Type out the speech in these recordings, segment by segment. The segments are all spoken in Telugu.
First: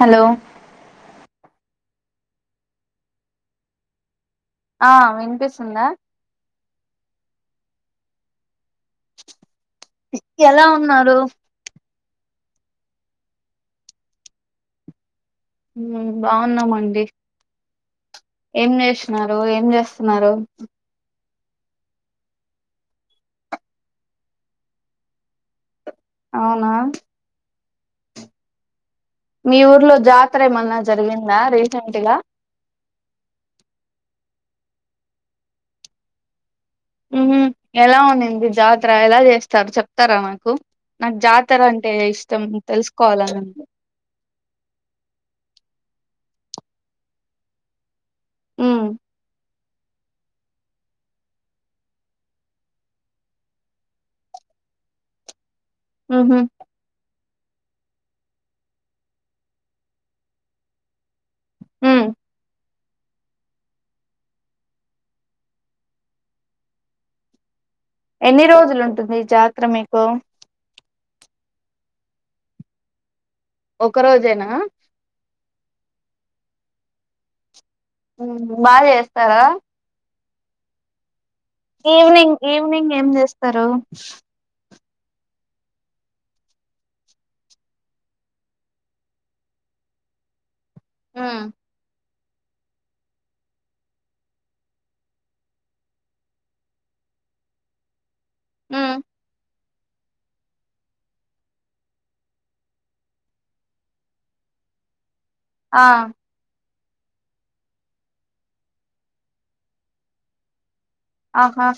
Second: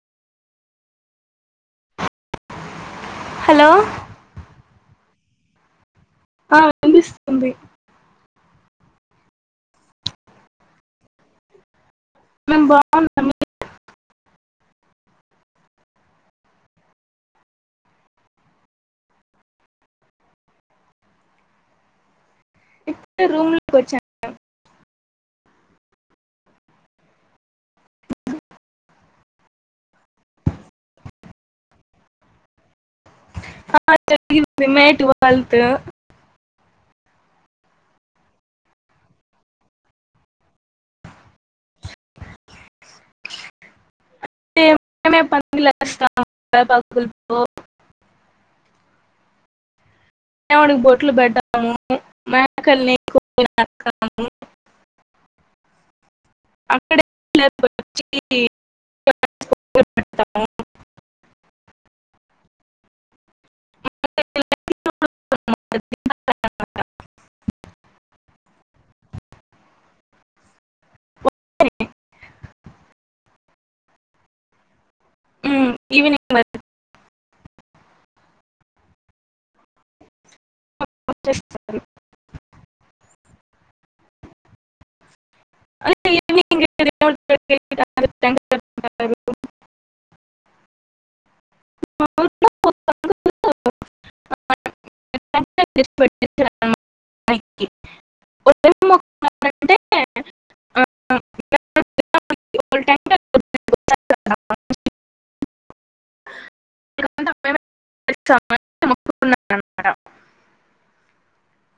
హలో హలో ఆ వినిపిసుందా ఆ వినిపిస్తుంది ఎలా ఉన్నారు మేం బాగన్నాము బాగున్నామండి ఏం చేసినారు ఏం చేస్తున్నారు ఇప్పు రూమ్ లోకి వచ్చాను అవునా ఇ మీ ఊర్లో జాతర ఏమన్నా జరిగిందా రీసెంట్గా ఆ జరిగింది మే ట్వల్త్ హ్మ్ ఎలా ఉన్నింది జాతర ఎలా చేస్తారు చెప్తారా నాకు నాకు జాతర అంటే ఇష్టం తెలుసుకోవాలనుంది [inaudible] హ్మ్ దేవునికి బొట్లు పెడ్డాము మేకల్ని [unintelligible] హ్మ్ హు [unintelligible] ఎన్ని రోజులు ఉంటుంది జాతర మీకు ఒక రోజేనా ఈవినింగ్ మ బాగా చేస్తారా వచ్చేస్త ఈవినింగ్ ఈవినింగ్ ఏం చేస్తారు [unintelligible] హ్మ్ [unintelligible] [unintelligible] హ్మ్ అంటే [unintelligible] కదా. ఆ [unintelligible] ఆహా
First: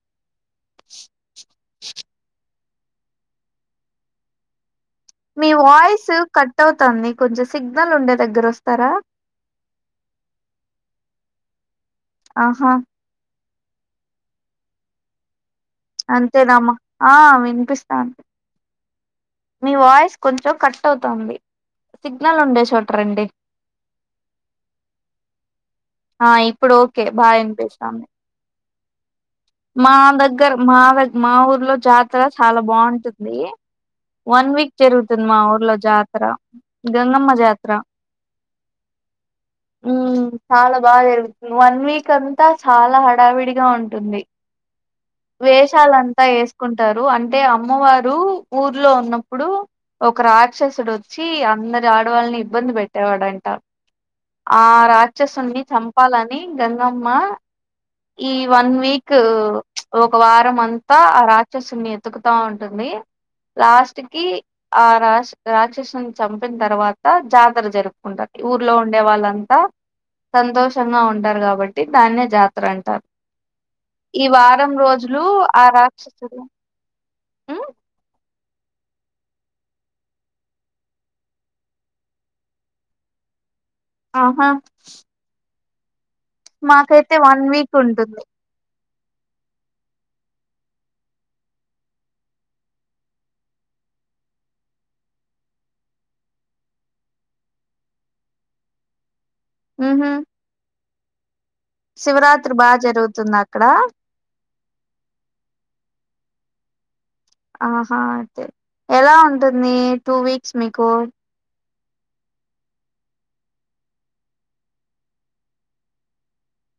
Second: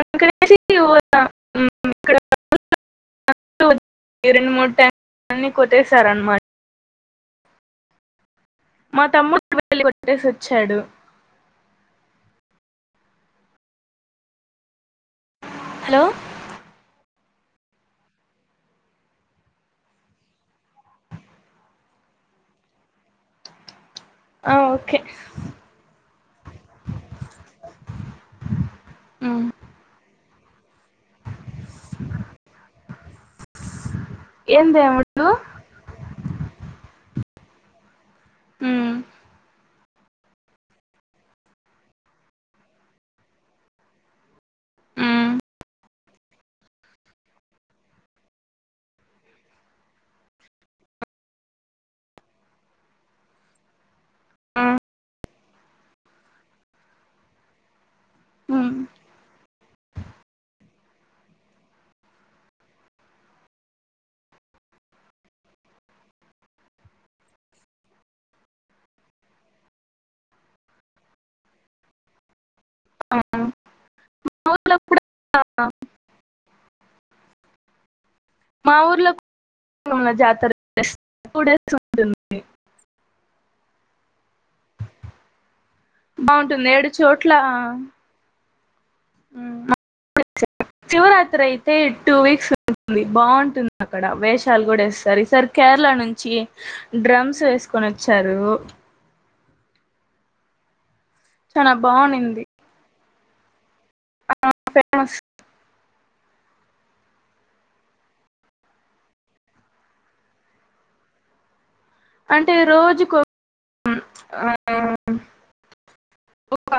అకసి [unintelligible] హ్మ్ ఇక్కడ రెండు మూడ్ ట్యాంక్ మీ వాయిస్ కట్ అవుతాంది కొంచం సిగ్నల్ ఉండే దగ్గ వం స్తే మా తమ్ముడ్ [unintelligible] కొట్టేసి వచ్చాడు ఆహా హలో అంతేనమ్ ఆ ఇన్ పిస్తాంది మీ వాయిస్ కొంచెం కట్ అవుతుంది సిగ్నల్ ఉండే చోట రండి ఆ ఓకే ఆ ఇప్పుడు ఓకే బాగా ఇన్పిస్తాంది ఉమ్. మా దగ్గ మా వెల్ మా ఊర్లో జాతర చాలా బాగుం టుంది వన్ ఏం వీక్ దేవుడు జరుగుతుంది మా ఊర్లో జాతర గంగమ్మ జాతర మ్మ్ ఆ చాలా బాగా జరుగుతుంది వన్ వీక్ అంతా చాలా హడావిడిగా ఉంటుంది ఉమ్, వేషాలంతా వేసుకుంటారు అంటే అమ్మవారు ఊర్లో ఉన్నప్పుడు ఒక రాక్షసుడు వచ్చి అందరి ఆడవాళ్ళని ఇబ్బంది పెట్టేవాడంట ఆ ఉమ్, రా క్షసుణ్ణి చంపాలని గంగమ్మ ఈ ఉమ్, వన్ వీక్ ఒక వారం అంతా ఆ రాక్షసున్ని ఎతుకుతా ఉంటుంది లాస్ట్ కి ఆ రా రాక్షసుని చంపిన తర్వాత జాతర జరుపుకుంటారు ఊర్లో ఉండే వాళ్ళంతా సంతోషంగా ఉంటారు కాబట్టి దాన్నే జాత తర అంటారు ఆ. ఈ మా వారం ఊర్లో కూడా రోజులు ఆ రాక్షసుడు మ్మ్ మా ఊర్లో [unintelligible] జాతర [unintelligible] టు డేస్ ఉంటుంది ఆహా బాగుంటుంది ఏడు మాకైతే చోట్ల వన్ వీక్ ఉంటుంది శివరాత్రి అయితే టూ వీక్స్ ఉంటంది బాగుంటుంది అక్కడ వేషాలు కూడా ఇస్తారు ఈ సార్ కేరళ నుంచి డ్రమ్స్ వేసుకొని వచ్చారు హ్మ్ హు చాలా బాగుంది శివరాత్రి బాగా జరుద్ తుంద అక్కడ ఫేమస్ ఆహా అయితే ఎలా ఉంటుంది టూ వీక్స్ మీకు అంటే రోజుకు ఆ ఒక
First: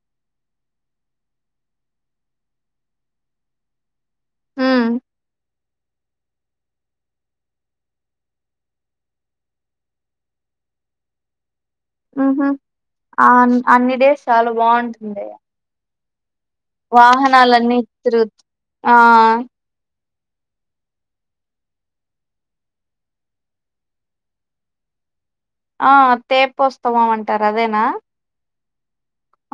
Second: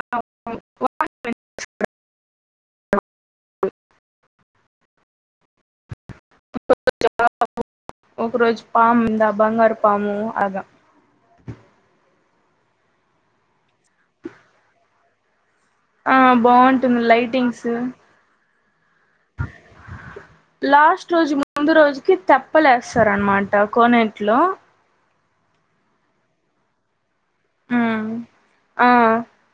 అ ఆ ఒక రోజు పామ్ంద బంగారు పాము అగా ఉ హు ఆ అన్నిడే సాలు బాగుంటుంది యే ఆ బాగుంటుంది లైటింగ్స్ వాహనాలన్నీ తీరు ఆ లాస్ట్ రోజు ముందు రోజుకి తెప్పలే వేస్తారనమాట కోనేట్లో ఆ తేపు వస్తావాం అం టారు అదేనా ఉమ్ ఆ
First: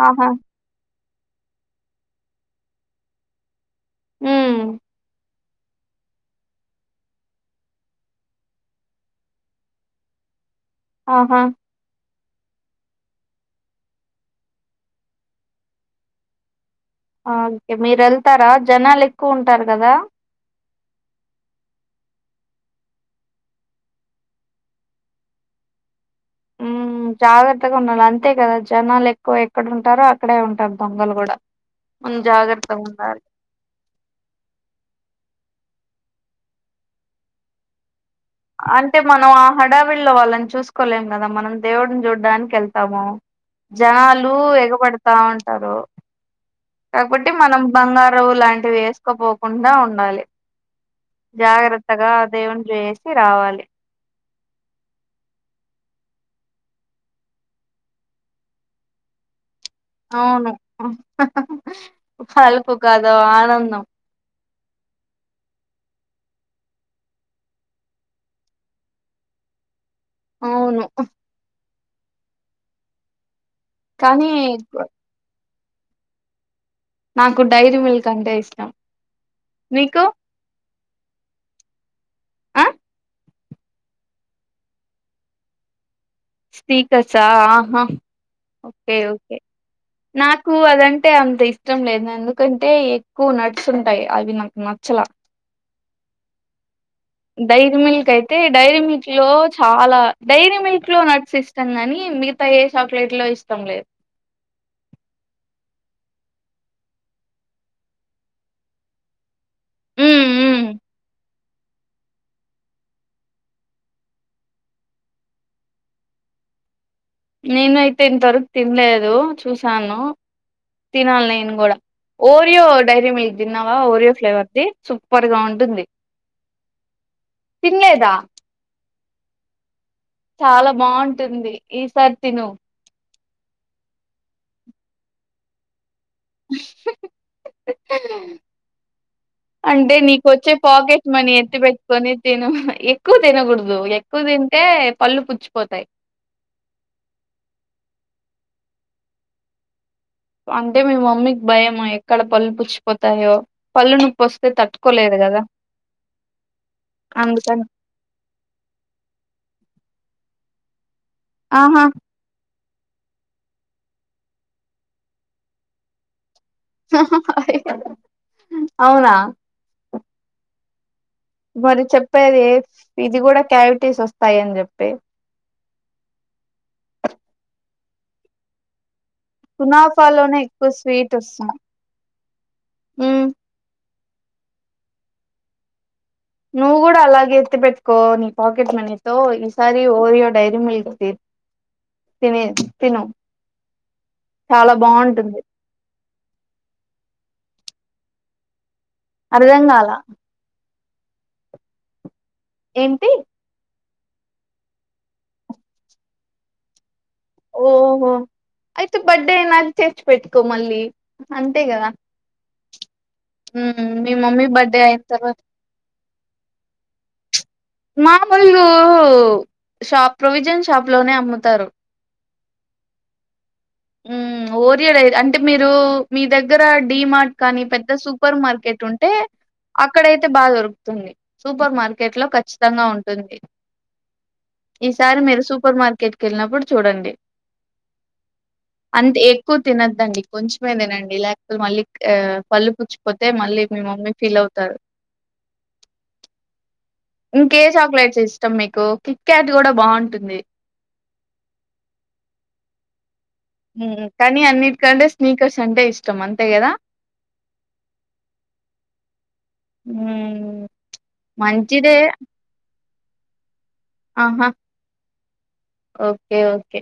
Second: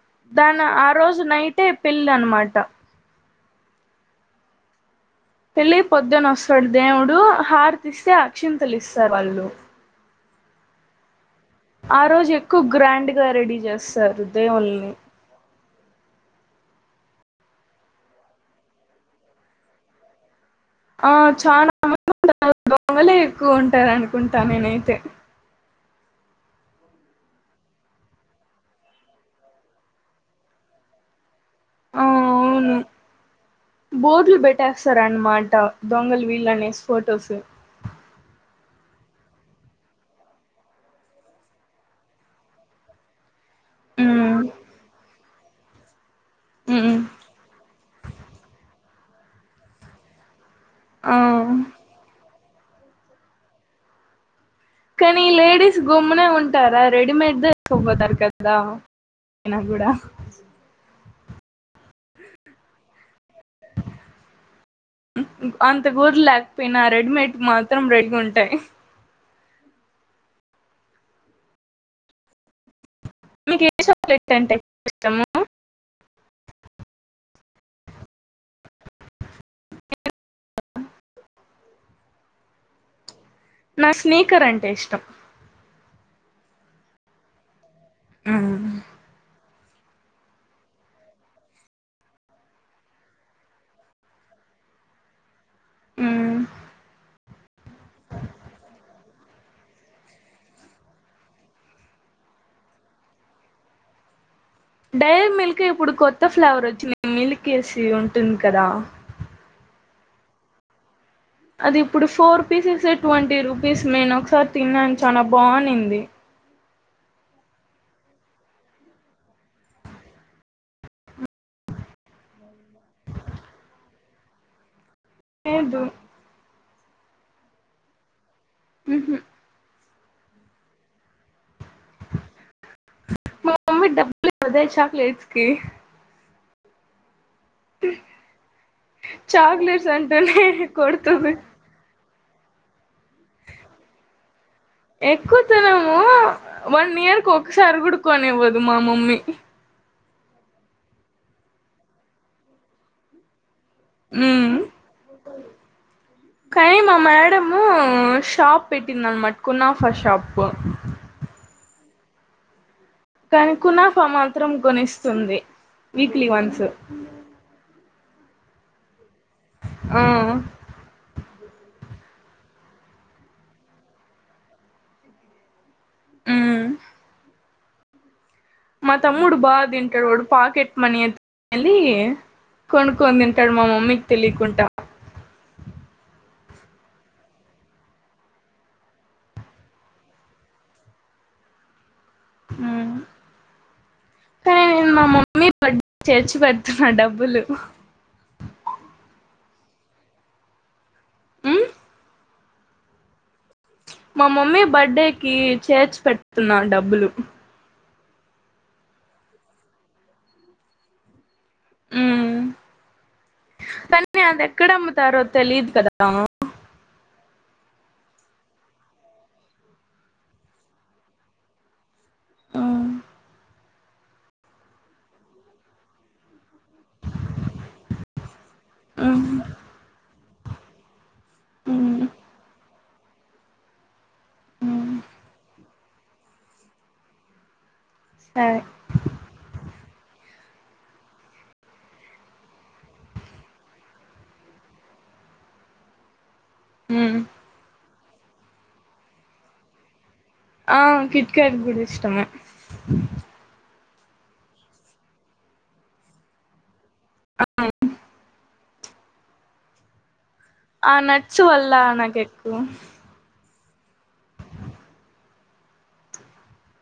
ఆహా దాని ఆపి ఈ రోజు నైటే పెళ్లి అనమాట హు పెళ్లి పొద్దున వస్తాడు దేవుడు హార్ తీస్తే అక్షింతలు ఇస్తారు వాళ్ళు ఆహా ఆ రోజు ఎక్కువ గ్రాండ్గా రెడీ చేస్తారు దేవుల్ని ఆ ఓకే మీరు వెళ్తారా జనాలు ఎక్కువ ఉంటారు కదా ఆ చాలా దొంగలే ఎక్కువ ఉంటారు అనుకుంటా నేనైతే జాగ్రత్తగా ఉండాలి అంతే కదా జనాలు ఎక్కువ ఎక్కడ ఉంటారో అక్కడే ఉంటారు దొంగలు కూడా మనం అవును జాగ్రత్తగా ఉండాలి బోడ్లు బెట్టేస్తారన్నమాట దొంగల్ వీళ్ళని అనేసి ఫోటోస్ అంటే మనం ఆ హడావిలో వాళ్ళని చూసుకోలేం కదా మనం దేవుడిని చూడ్డానికి వెళ్తాము జనాలు ఉమ్ ఎగబడతా ఉం హలో ఉమ్ కాబట్టి మనం బంగారం లాంటివి వేస్ తోక్కపోకుండా ఉండాలి ఆ జాగ్రత్తగా దేవునికి వేసి రావాలి కానీ లేడీస్ గమ్మునే ఉంటారా రెడీమేడ్ దన్న వెత్తుకుపోతారు కదా అయినా కూడా ఆవును ఫల్కు కదా ఆనందం అంత ప్యూర్ లేకపోయినా రెడీమేడ్ మాత్రం రెడీగా ఉంటాయి అవును మీకు ఏ కానీ చాక్లెట్ అంటే ఇష్టము నాకు డైరీ మిల్క్ అంటే ఇష్టం మీకు ఆ నా స్నీకర్ అంటే ఇష్టం స్పీకర్సా ఆహా ఓకే ఓకే నాకు అదంటే అంత ఇష్టం లేదు ఎందుకంటే ఎక్కువ నట్స్ ఉంటాయి అవి నాకు నచ్చలా ఉ డైరీ మిల్క్ అయితే డైరీ మిల్క్ లో చాలా డైరీ మిల్క్ లో నట్స్ ఇష్టం గానీ మిగతా ఏ చాక్లెట్ లో ఇష్టం లేదు డైరీ మిల్క్ ఇప్పుడు కొత్త ఫ్లేవర్ వచ్చింది మిల్క్ వేసి ఉంటుంది కదా ఉమ్ ఉమ్ అది ఇప్పుడు ఫోర్ పీసెస్ సే ట్వంటీ రూపీస్ నేను ఒకసారి తిన్నాను చాలా బానింది నేను అయితే ఇంతవరకు తినలేదు చూసాను తినాలి నేను కూడా ఓరియో డైరీ మిల్క్ తిన్నావా ఓరియో ఫ్లేవర్ది సూపర్ గా లేదు ఉంటుంది తినలేదా ఊహూ చాలా బావుంటుంది ఈ సారి తిను మా మమ్మీ డబ్బులివ్వదే చాక్లేట్స్ కి చాక్లెట్స్ అంటే అంటూనే నీకొచ్చే పాకెట్ మనీ కొడుతుంది ఎత్తి పెట్టుకోని తిను ఎ పళ్ళు ఎక్కువ పుచ్చిపోతాయి తినము వన్ ఇయర్ కు ఒకసారి కూడా కొనివ్వద్ మా మమ్మీ అంటే మీ మమ్మీకి భయమా ఎక్కడ పళ్ళు పుచ్చిపోతాయో పళ్ళు నొప్పి వస్తే తట్టుకోలేదు కదా కానీ మా మేడము అందుకని షాప్ పెట్టింది అనమాట కునాఫా షాప్ పు ఆహా కానీ కునాఫా మాత్రం కొనిస్తుంది వీక్లీ వన్స్ అవునా ఆ ప్పేది ఇది కూడా క్యావిటీస్ వస్తాయి అని చెప్పి మ్ మా తమ్ముడు బా తింటడు వాడు కునాఫాలోనే ఎక్కువ పాకెట్ మనీ స్వీట్ అట్ వస్తుంది అలీ కొనుక్కొని మ్మ్ తింటడు మా మమ్మీ తెలియకుంటా నువ్వు కూడా అలాగే ఎత్తి పెట్టుకో నీ పాకెట్ మనీతో ఈసారి ఓరియో డైరీ మిల్క్ తీ తని మ్ తిను కానీ చాలా నేను మా బాగుంటుంది మమ్మీ బర్త్డే చేర్చి పెడుతన్నా డబ్బులు అర్ధంగాల మ్ ఏంటి మా మమ్మీ బర్త్డే కి చేర్చి పెడుతున్నా డబ్బులు అయితే బర్త్డే అయినాక తెచ్చి పెట్టుకో మళ్ళీ అంతే కదా హ్మ్ మీ తన్ని అది మమ్మీ ఎక్కడ బర్త్డే అయిన అమ్ముతారో తర్వాత తెలిదు కదా మామూలుు షాప్ ప్రొవిజన్ షాప్ లోనే అమ్ముతారు ఆ ఉమ్ ఓరియో రైరు అంటే మీరు మీ దగ్గర డి మార్ట్ కానీ పెద్ద సూపర్ మార్కెట్ ఉంటే మ్ అక్కడై తే బాగా దొరుకుతుంది సూపర్ మార్కెట్ లో ఖచ్చి తంగా ఉంటుంది ఇస్ తారి మీరు సూపర్ మార్కెట్ కెళ్ళినప్పుడు చూడండి సరే అంత్ ఎక్కువ తినద్దండి కొంచెమే తినండి లేకపోతే మళ్ళీ ఆ పళ్ళు పుచ్చిపోతే మళ్ళీ మీ మమ్మీ ఫీల్ అవుతారు ఇంకే చాక్లెట్స్ ఇస్ ఇష్టం మీకు కిక్ క్యాట్ కూడా బాగుంటుంది ఆ కిట్కాట్ కూడ ఇష్టమే కానీ అన్నిటికంటే స్నీకర్స్ అంటే ఇష్టం అంతే కదా అవు హూ మ్ ఆ నచ్చు వల్ల నాగెక్కు ఆహా ఓకే ఓకే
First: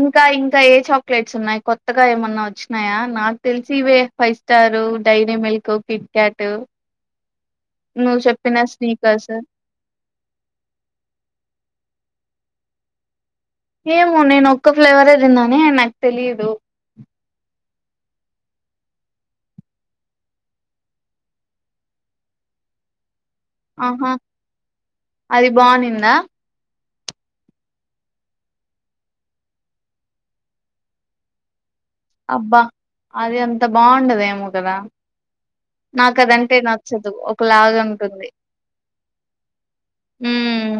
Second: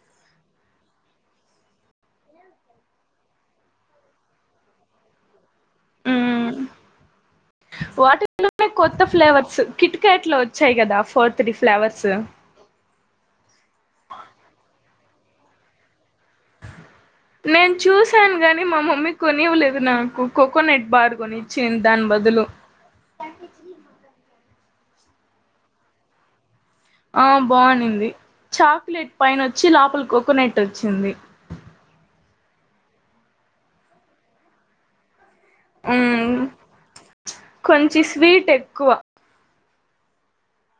ఇంకా ఇంకా ఏ చాక్లెట్స్ ఉన్నాయి కొత్తగా ఏమన్నా వచ్చినాయా నాకు తెలిసి ఇవే five star dairy milk Kit Kat ఉమ్ నువ్వు వాటి చెప్పిన లోనే కొత్త స్నీకర్స్. ఫ్లేవర్స్ కిట్ కట్ ట్లు వచ్చాయి కదా ఫోర్ త్రీ ఫ్లేవర్స్ ఏమో నేను ఒక్క ఫ్లేవర్ ఏ తిన్ననే నాకు తెలిదు నేను చూసాను కాగానీ మా మమ్మీ కొనివ్వలేదు నాకు కోకోనట్ బార్ కొనిచ్చంది దాని బదులు ఆహా అది బాగు నిందా ఆ బాగునింది చాక్లెట్ పైన వచ్చి లోపల కోకోనట్ వచ్చింది అబ్బా అది అంత బాగుండదేమో కదా మ్మ్ నాకదంటే నచ్చదు ఒక లాగా కొంచెం ఉంటుంది స్వీట్ ఎక్కువ మ్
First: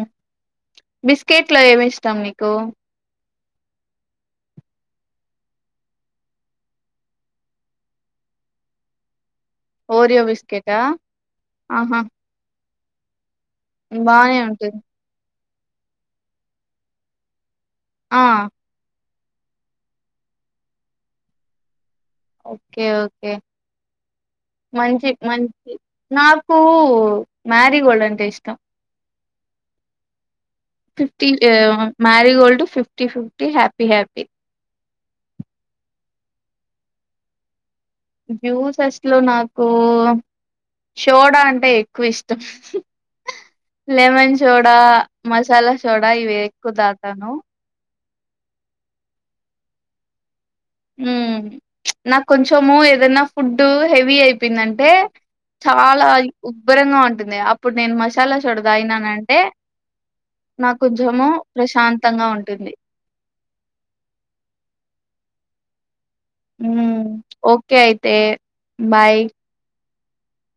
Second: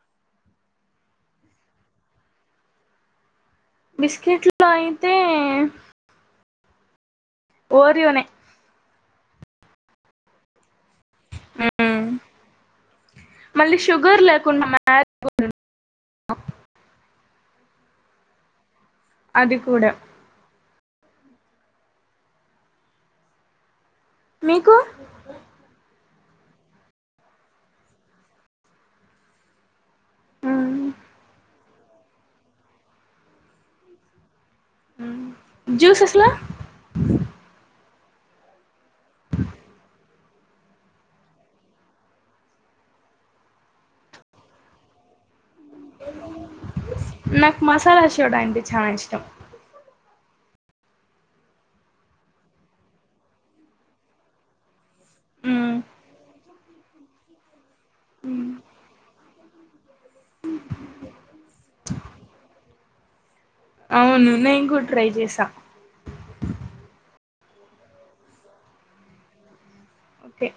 బిస్కెట్ లో ఏమి ఇష్టాం నీకు బిస్కిట్లు లో అయితే ఓరియో నే ఓరియో బిస్కెటా ఆహా! హూమ్ మళ్ళీ షుగర్ బానే లేకుండా మ ఉంటుంది. ఆ అది కూడా ఓకే ఓకే మీకు మంచి మంచి నాకు మ్యారీగోల్డ్ అంటే ఇష్టం fifty marigold fifty fifty happy happy juice స్ లో జ్యూస్ స్ ట్ లో నాకు షోడా అంటే ఎక్కువ ఇష్టం లెమన్ షోడా మస్ చాలా చూడా ఇవి ఎక్కువ దాతాను డ అంటే చానా ఇష్టం ఉమ్ నాకు కొంచము ఏదనా ఫుడ్ హెవీ అయిపోయిందంటే చాలా ఉబ్బరంగా ఉం ఉంటుంది అప్పుడు నేను మసాలా షోడా తాగిన నంటే నాకు కొంచెము ప్రశాంతంగా ఉంటుంది అవును నేను కూడా ట్రై చేసా మ్ ఓకే అయితే బాయ్ ఓకే